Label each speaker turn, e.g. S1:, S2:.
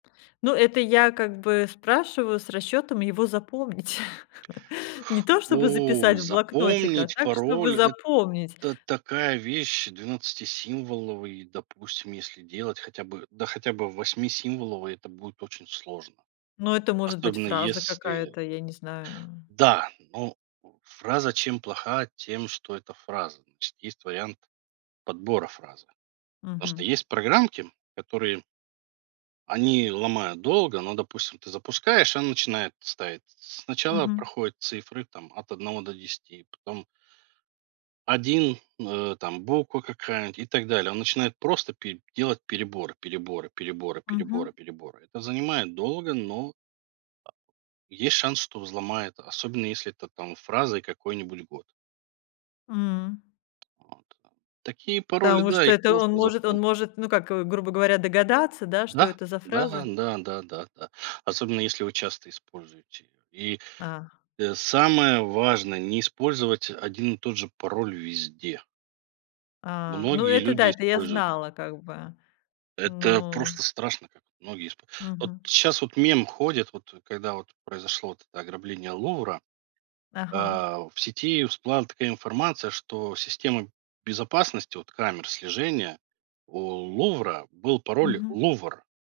S1: Ну, это я как бы спрашиваю с расчетом его запомнить. Не то чтобы
S2: О,
S1: записать в блокнотик, а
S2: запомнить
S1: так, чтобы
S2: пароль-
S1: запомнить.
S2: это такая вещь. Двенадцатисимволовый, допустим, если делать хотя бы, да хотя бы восьмисимволовый, это будет очень сложно.
S1: Но это может быть
S2: Особенно
S1: фраза
S2: если.
S1: какая-то, я не знаю.
S2: Да, но. Фраза чем плоха, тем что это фраза. Значит есть вариант подбора фразы. Просто
S1: Мгм.
S2: есть программки, которые они ломают долго, но, допустим, ты запускаешь и она начинает ставить. Сначала
S1: Мгм.
S2: проходит цифры, там, от 1 до 10, потом 1, э, там буква какая-нибудь, и так далее. Он начинает просто пе делать переборы, переборы, переборы, переборы,
S1: Мгм.
S2: переборы. Это занимает долго, но, а, есть шанс, что взломает. Особенно, если это там фразой какой-нибудь год.
S1: М.
S2: Вот, да. Такие пароли,
S1: Потому
S2: да,
S1: что
S2: их
S1: это он
S2: просто
S1: может
S2: запол.
S1: он может, ну как, грубо говоря, догадаться, да, что
S2: Да.
S1: это за
S2: Да
S1: фраза?
S2: да да да да. Особенно если вы часто используете и,
S1: А.
S2: э, самое важное, не использовать 1 один и тот же пароль везде.
S1: А. Ну,
S2: Многие
S1: это
S2: люди
S1: да, это я
S2: используют.
S1: знала как бы.
S2: Это
S1: Ну.
S2: просто страшно, как многие испо вот
S1: Мгм.
S2: щас вот мем ходит, вот когда вот произошло вот это ограбление Лувра.
S1: Ага.
S2: А, в сети всплыла такая информация, что система безопасности вот камер слежения: у Лувра был пароль
S1: Мгм.
S2: "Лувр".